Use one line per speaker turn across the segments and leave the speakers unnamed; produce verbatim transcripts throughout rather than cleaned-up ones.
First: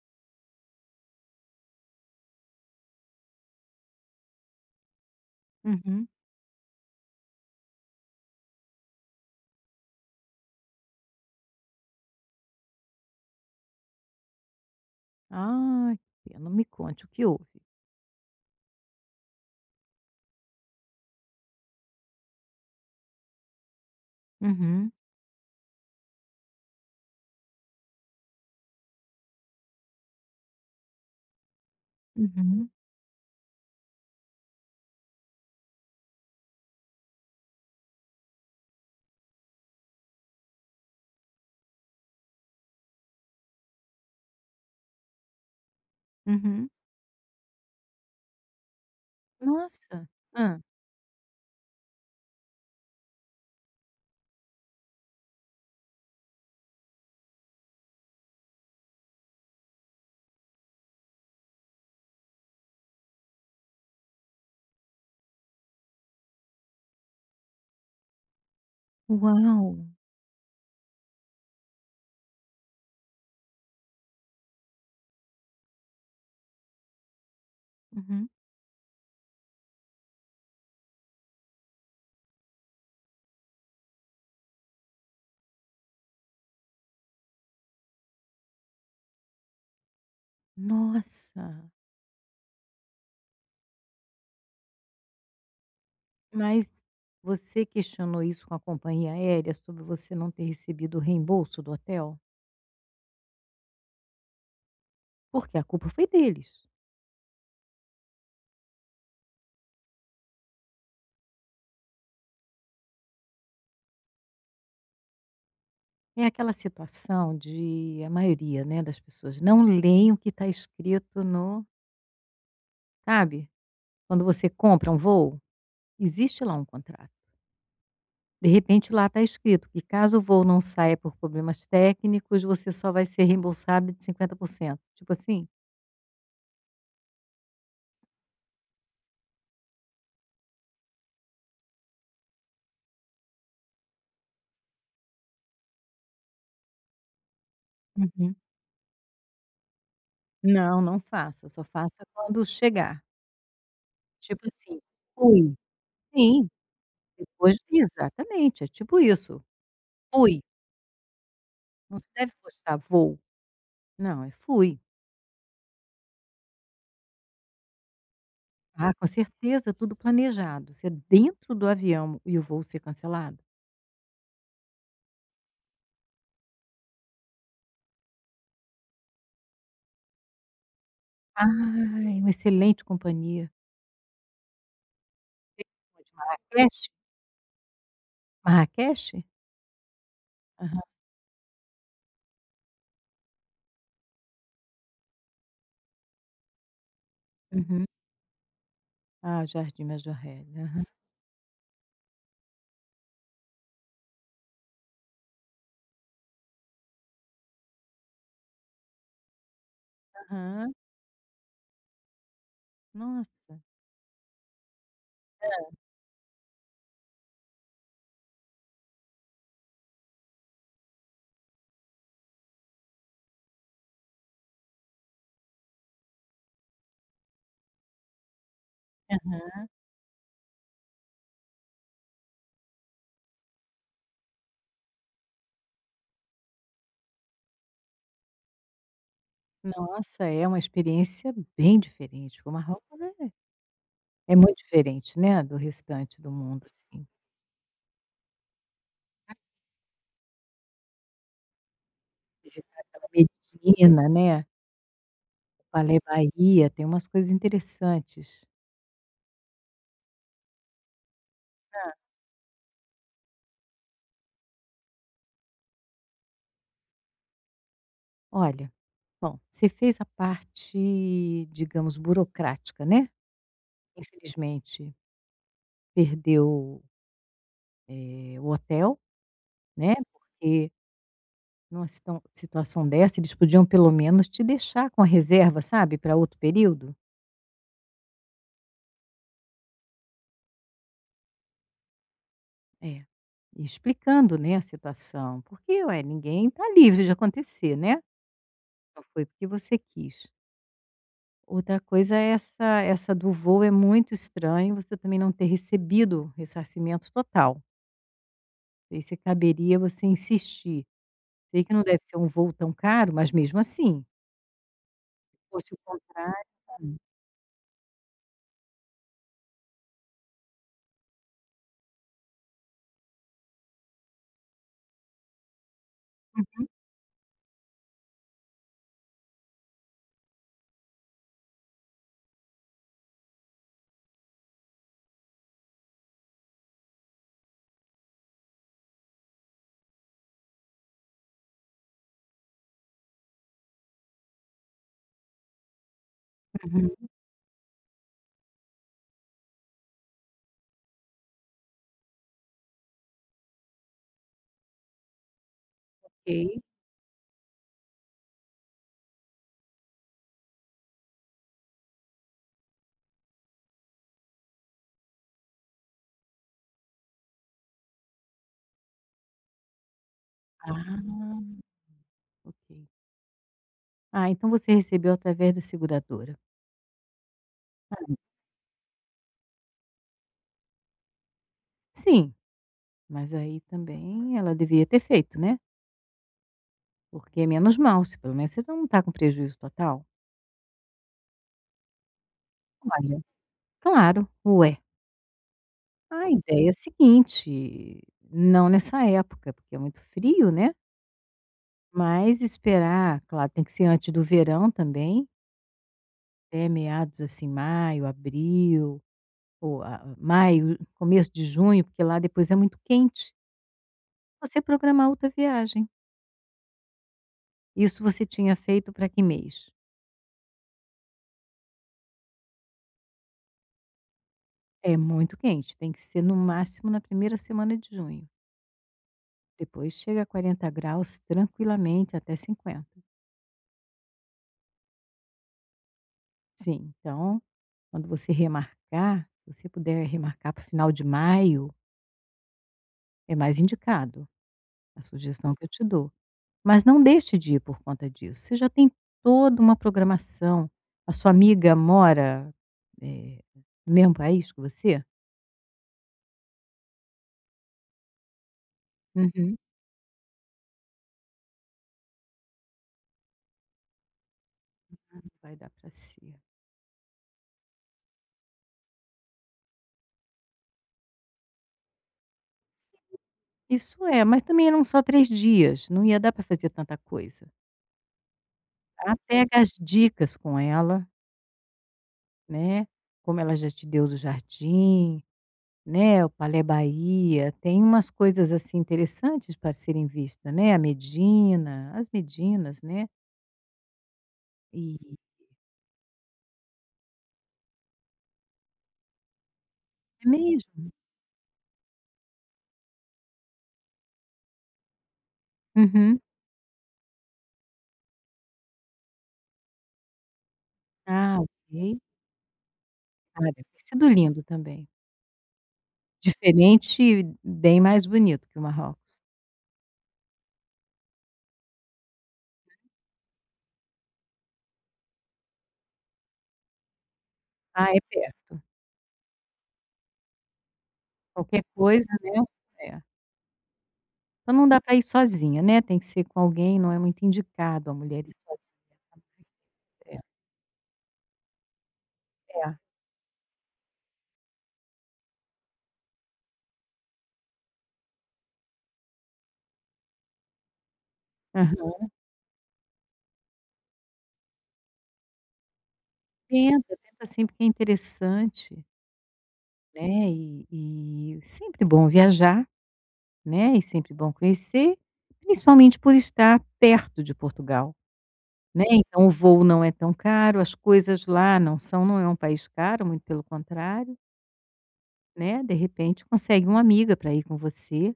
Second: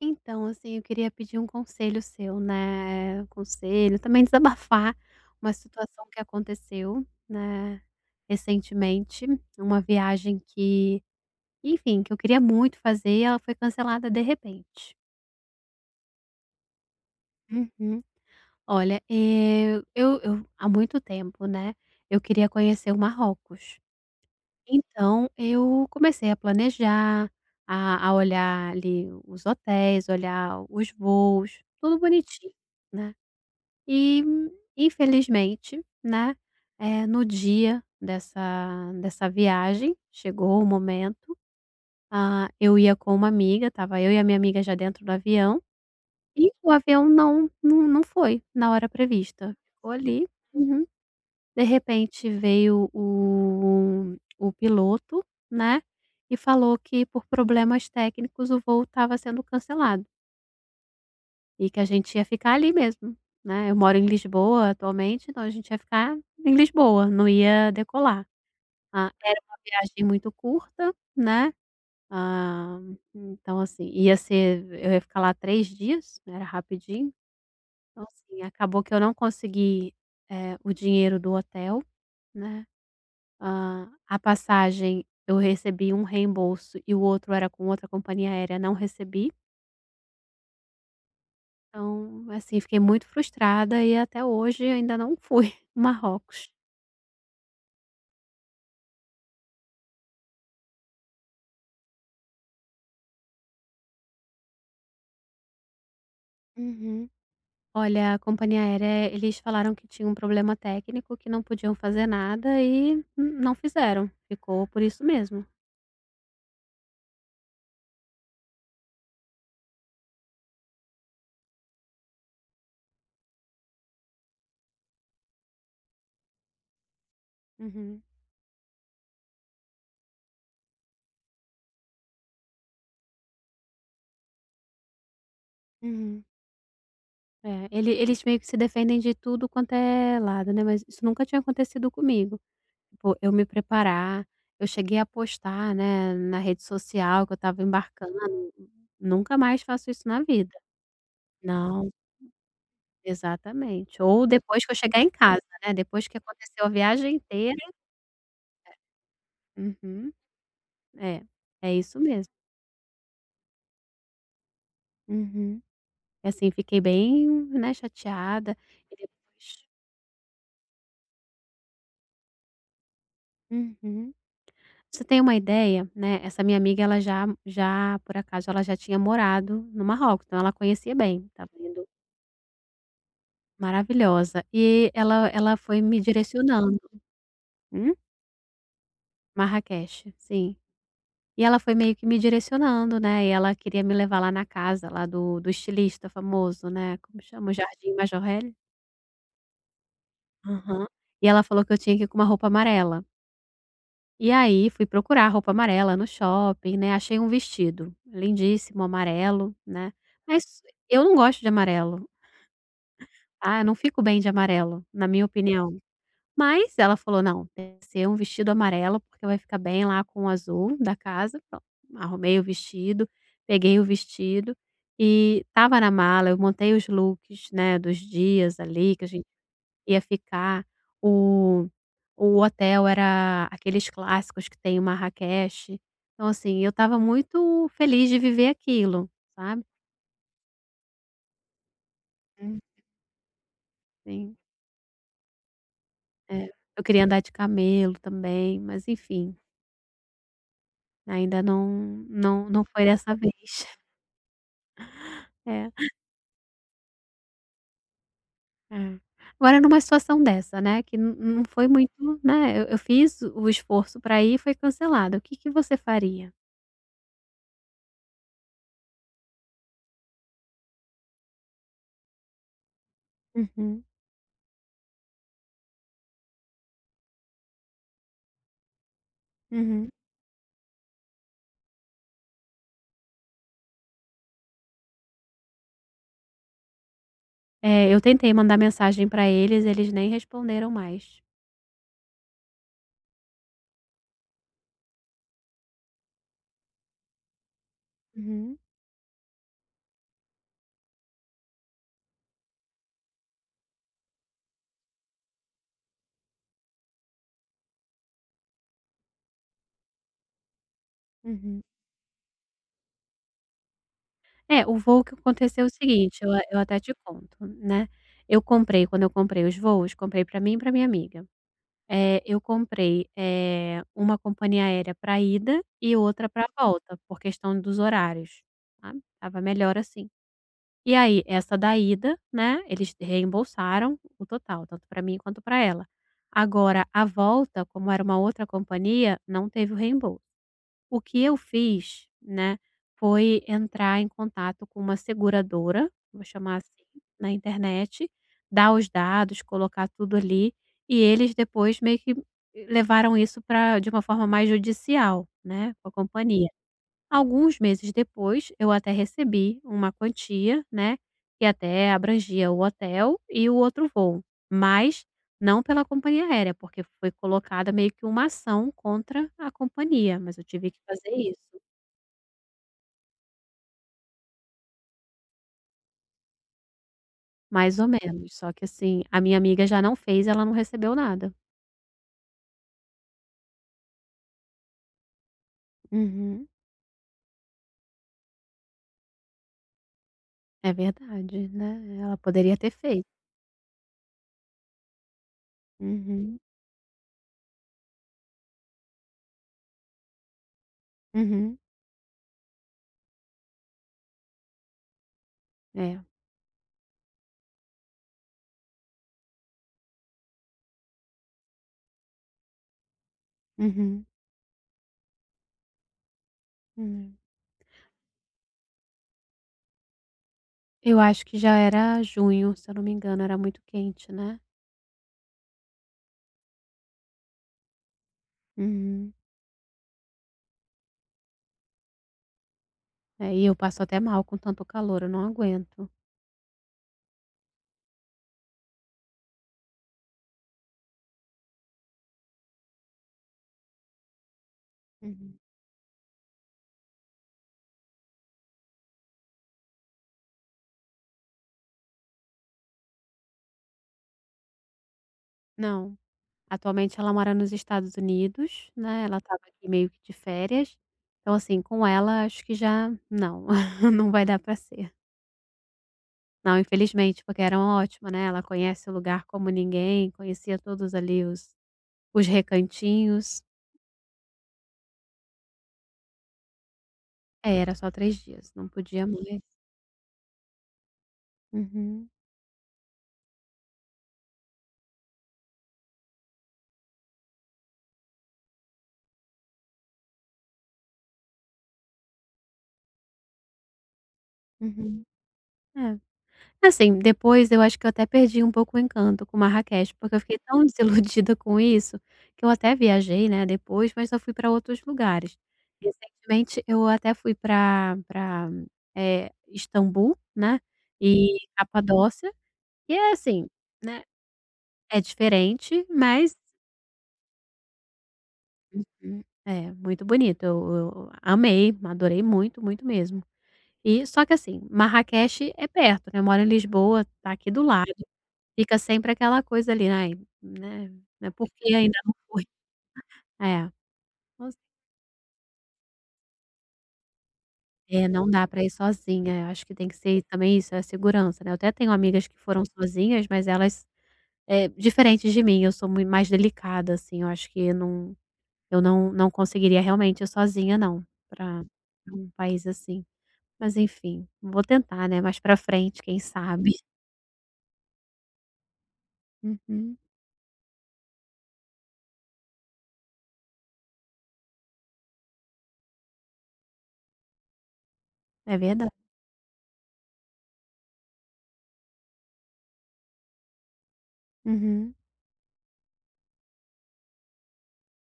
Então, assim, eu queria pedir um conselho seu, né, um conselho, também desabafar uma situação
Uhum.
que aconteceu, né, recentemente, uma viagem que, enfim, que eu queria muito fazer e ela foi cancelada de repente.
Ai, que pena. Me conte o que houve.
Uhum. Olha, eh, eu eu há muito tempo, né, eu queria conhecer o Marrocos.
Uhum,
Então eu comecei a planejar, a a olhar ali os hotéis, olhar os voos, tudo bonitinho,
uhum,
né. E infelizmente, né, eh, no dia dessa dessa viagem, chegou o momento, ah, eu ia com uma amiga, estava eu e a minha amiga já dentro do avião, e
uhum.
o avião não não não foi na hora prevista, ficou
Nossa.
ali.
Hã.
Uhum. De repente veio o o piloto, né, e falou que por problemas técnicos o voo estava sendo cancelado. E que a gente ia ficar ali mesmo, né. Eu moro em Lisboa atualmente, então a gente ia ficar em Lisboa, não ia decolar. Ah, era uma
Uau!
viagem muito curta, né, ah, então assim, ia ser eu ia ficar lá três dias, né, era rapidinho. Então
Uhum.
assim, acabou que eu não consegui, eh, o dinheiro do hotel, né, ah, a passagem eu recebi um reembolso e o outro era com outra companhia aérea, não recebi.
Nossa.
Então, assim, fiquei muito frustrada e até hoje ainda não fui ao Marrocos.
Mas você questionou isso com a companhia aérea sobre você não ter recebido o reembolso do hotel? Porque a culpa foi deles.
Uhum. Olha, a companhia aérea, eles falaram que tinha um problema técnico, que não podiam fazer nada e n não fizeram, ficou por isso mesmo.
É aquela situação de a maioria, né, das pessoas não leem o que está escrito no sabe, quando você compra um voo, existe lá um contrato.
Uhum,
De repente, lá está escrito que caso o voo não saia por problemas técnicos, você só vai ser reembolsado de cinquenta por cento. Tipo assim?
uhum. É, ele eles meio que se defendem de tudo quanto é lado, né, mas isso nunca tinha acontecido comigo. Tipo, eu me preparar, eu cheguei a postar, né, na rede social que eu estava embarcando,
Uhum.
nunca mais faço isso na vida.
Não, não faça, só
Não.
faça quando chegar.
Exatamente. Ou
Tipo
depois que eu
assim,
chegar em casa,
fui.
né, depois que
Sim,
aconteceu a viagem
depois
inteira.
exatamente, é tipo isso.
Uhum.
Fui.
É, é
Não
isso
se deve
mesmo.
postar voo. Não, é fui.
Uhum. E assim, fiquei bem, né, chateada
Ah,
e
com
depois.
certeza, tudo planejado. Ser dentro do avião e o voo ser cancelado.
Uhum. Você tem uma ideia, né, essa minha amiga ela já já por acaso, ela já tinha morado no Marrocos, então ela conhecia bem, estava indo
Ai, uma excelente companhia.
maravilhosa. E ela ela foi me
Onde? Marrakech?
direcionando. Hum?
Marrakech?
Marraqueche, sim.
Aham.
E ela foi meio que me direcionando, né, e ela queria me levar lá na casa lá do do estilista famoso, né, como chama? O
Uhum.
Jardim Majorelle?
Ah, o Jardim Majorelle. Aham,
Aham. E ela falou que eu tinha que ir com uma roupa amarela. E aí fui procurar roupa amarela no shopping, né, achei um vestido lindíssimo, amarelo, né, mas
aham.
eu não gosto de amarelo, ah,
Nossa.
eu não fico bem de amarelo, na minha opinião. Mas ela falou: "Não, tem que ser um vestido amarelo, porque vai ficar bem lá com o azul da casa". Pronto, arrumei o vestido, peguei o vestido e estava na mala, eu montei os looks, né, dos dias ali que a gente
Aham.
ia ficar. O o hotel era aqueles clássicos que tem em Marrakech. Então, assim, eu estava muito feliz de viver aquilo, sabe.
Nossa, é uma experiência bem diferente, porque o
Hum.
Marrocos é
Sim,
é muito diferente, né, do restante do
é.
mundo,
Eu queria
assim.
andar de camelo também, mas enfim. Ainda não não não
Visitar
foi
aquela
dessa vez.
Medina, né,
É,
Palé Bahia, tem umas coisas interessantes.
é. Agora numa situação dessa, né, que não não foi muito, né, eu eu fiz o esforço para ir e foi cancelado, o que que você faria?
Olha, bom, você fez a parte, digamos, burocrática, né,
Uhum,
infelizmente perdeu, eh, o hotel,
uhum.
né, porque Numa situa situação dessa, eles podiam pelo menos te deixar com a reserva, sabe, para outro período.
É, eu tentei mandar mensagem para eles, eles nem responderam mais.
É. E explicando, né, a situação, porque, ué, ninguém está livre de acontecer, né?
Uhum,
Não foi porque você quis. Outra coisa é essa essa do voo, é muito estranho você também não ter recebido ressarcimento total. Aí se caberia você insistir.
uhum.
Sei que não deve ser um voo tão caro, mas mesmo assim,
É, o voo que
se
aconteceu é o
fosse o
seguinte, eu a-
contrário.
eu até te conto, né, eu comprei quando eu comprei os voos, comprei para mim e para minha amiga. Eh, eu comprei, eh, uma companhia aérea pra ida e outra pra volta, por questão dos horários, sabe, estava melhor assim. E aí, essa da ida, né, eles reembolsaram o total, tanto para mim quanto para ela. Agora a volta, como era uma outra companhia, não teve o reembolso. O que eu fiz, né, foi entrar em contato com uma seguradora, vou chamar assim,
Uhum,
na internet, dar os dados, colocar tudo ali, e eles depois meio que eh, levaram isso para de uma forma mais judicial, né, com a companhia.
ok.
Alguns meses depois, eu até recebi uma quantia, né, que até abrangia o hotel e o outro voo, mas não pela companhia aérea, porque foi colocada meio que uma ação contra a companhia, mas eu tive que fazer
Ah,
isso,
ok. Ah, então você recebeu através da seguradora.
mais ou menos. Só que assim, a minha amiga já não fez, ela não recebeu nada.
Sim, mas aí também ela devia ter feito, né?
Uhum,
Porque é menos mal, se pelo menos você não está com prejuízo total.
é verdade, né? Ela poderia ter feito.
Olha. Claro, ué. A
Uhum,
ideia é a seguinte, não nessa época, porque é muito frio, né?
uhum,
Mas esperar, claro, tem que ser antes do verão também,
é,
até meados assim, maio, abril, ou a- maio, começo de junho, porque lá depois é muito quente.
uhum,
Você programar outra viagem.
uhum.
Isso você tinha feito para que mês?
Eu acho que já era junho, se eu não me engano, era muito quente, né?
É muito quente, tem que ser no máximo na primeira semana de junho.
Uhum.
Depois chega a quarenta graus tranquilamente até cinquenta.
É, e eu passo até mal com tanto calor, eu não aguento.
Sim, então quando você remarcar, se você puder remarcar para o final de maio, é mais indicado, a
Uhum.
sugestão que eu te dou. Mas não deixe de ir por conta disso, você já tem toda uma programação. A sua amiga mora, eh, no mesmo país que você?
Não, atualmente ela mora nos Estados Unidos, né, ela estava
Uhum.
aqui meio que de férias, então, assim, com ela acho que já não, não vai dar para ser.
Não vai dar para ser.
Não, infelizmente, porque era ótima, né, ela conhece o lugar como ninguém, conhecia todos ali os os recantinhos.
Isso é, mas também eram só três dias, não ia dar para fazer tanta coisa,
É, era só três dias, não podia
tá.
mais.
Pega as dicas com ela,
Uhum,
né, como ela já te deu do jardim, né, o Palé Bahia, tem umas coisas, assim, interessantes para serem vistas, né, a Medina, as Medinas, né. E
uhum. É. Assim, depois eu acho que eu até perdi um pouco o encanto com Marrakech, porque eu
é
fiquei tão
mesmo?
desiludida com isso, que eu até viajei, né, depois, mas eu fui para outros lugares.
Uhum.
Recentemente eu até fui para para eh, Istambul, né, e
Ah, ok.
Capadócia, e é
Ah,
assim,
deve ter
né,
sido lindo também.
é diferente, mas
Diferente, bem mais bonito que o Marrocos.
hum, é muito bonito. Eu eu amei, adorei muito, muito mesmo. E só que assim, Marrakech é perto, né, eu moro em Lisboa, tá aqui do
Ah,
lado.
é perto.
Fica sempre aquela coisa ali, "Ai, né, né, por
Qualquer
que ainda
coisa,
não
né.
foi?"
É.
É, com
Então
cer
não dá para ir sozinha, né, tem que ser com alguém, não é muito indicado a
é,
mulher
não
ir
dá pra ir
sozinha.
sozinha, eu acho que tem que
É,
ser também isso, é segurança, né. Eu até tenho amigas que
é.
foram
É.
sozinhas, mas elas, eh, diferentes de mim, eu sou mui mais delicada, assim, eu acho que não eu não não conseguiria realmente ir sozinha não, pra
Aham.
pra um país assim. Mas enfim, vou tentar, né, mais pra frente, quem sabe.
Tenta, tenta sempre que é interessante,
Uhum.
né, e e sempre bom viajar, né, e sempre bom conhecer, principalmente por estar perto de Portugal,
É
né,
verdade.
então o voo não é tão caro, as coisas lá não são não é um país caro, muito pelo contrário,
Uhum,
né, de repente consegue uma amiga para ir com você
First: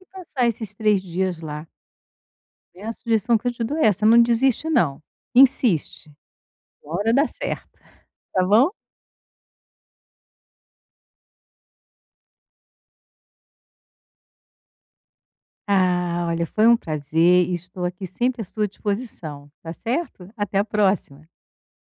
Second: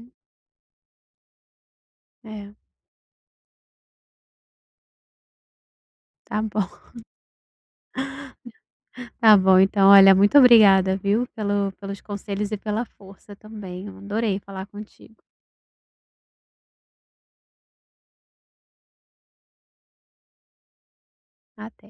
e passar esses três dias lá.
É,
É a sugestão que eu te dou é essa, não desiste não, insiste,
tá bom.
uma hora dá certo, tá bom?
Tá bom, então, olha, muito obrigada, viu, pelo pelos conselhos e pela força também. Eu adorei falar contigo.
Ah, olha, foi um prazer e estou aqui sempre à sua disposição, tá certo? Até a próxima.
Até.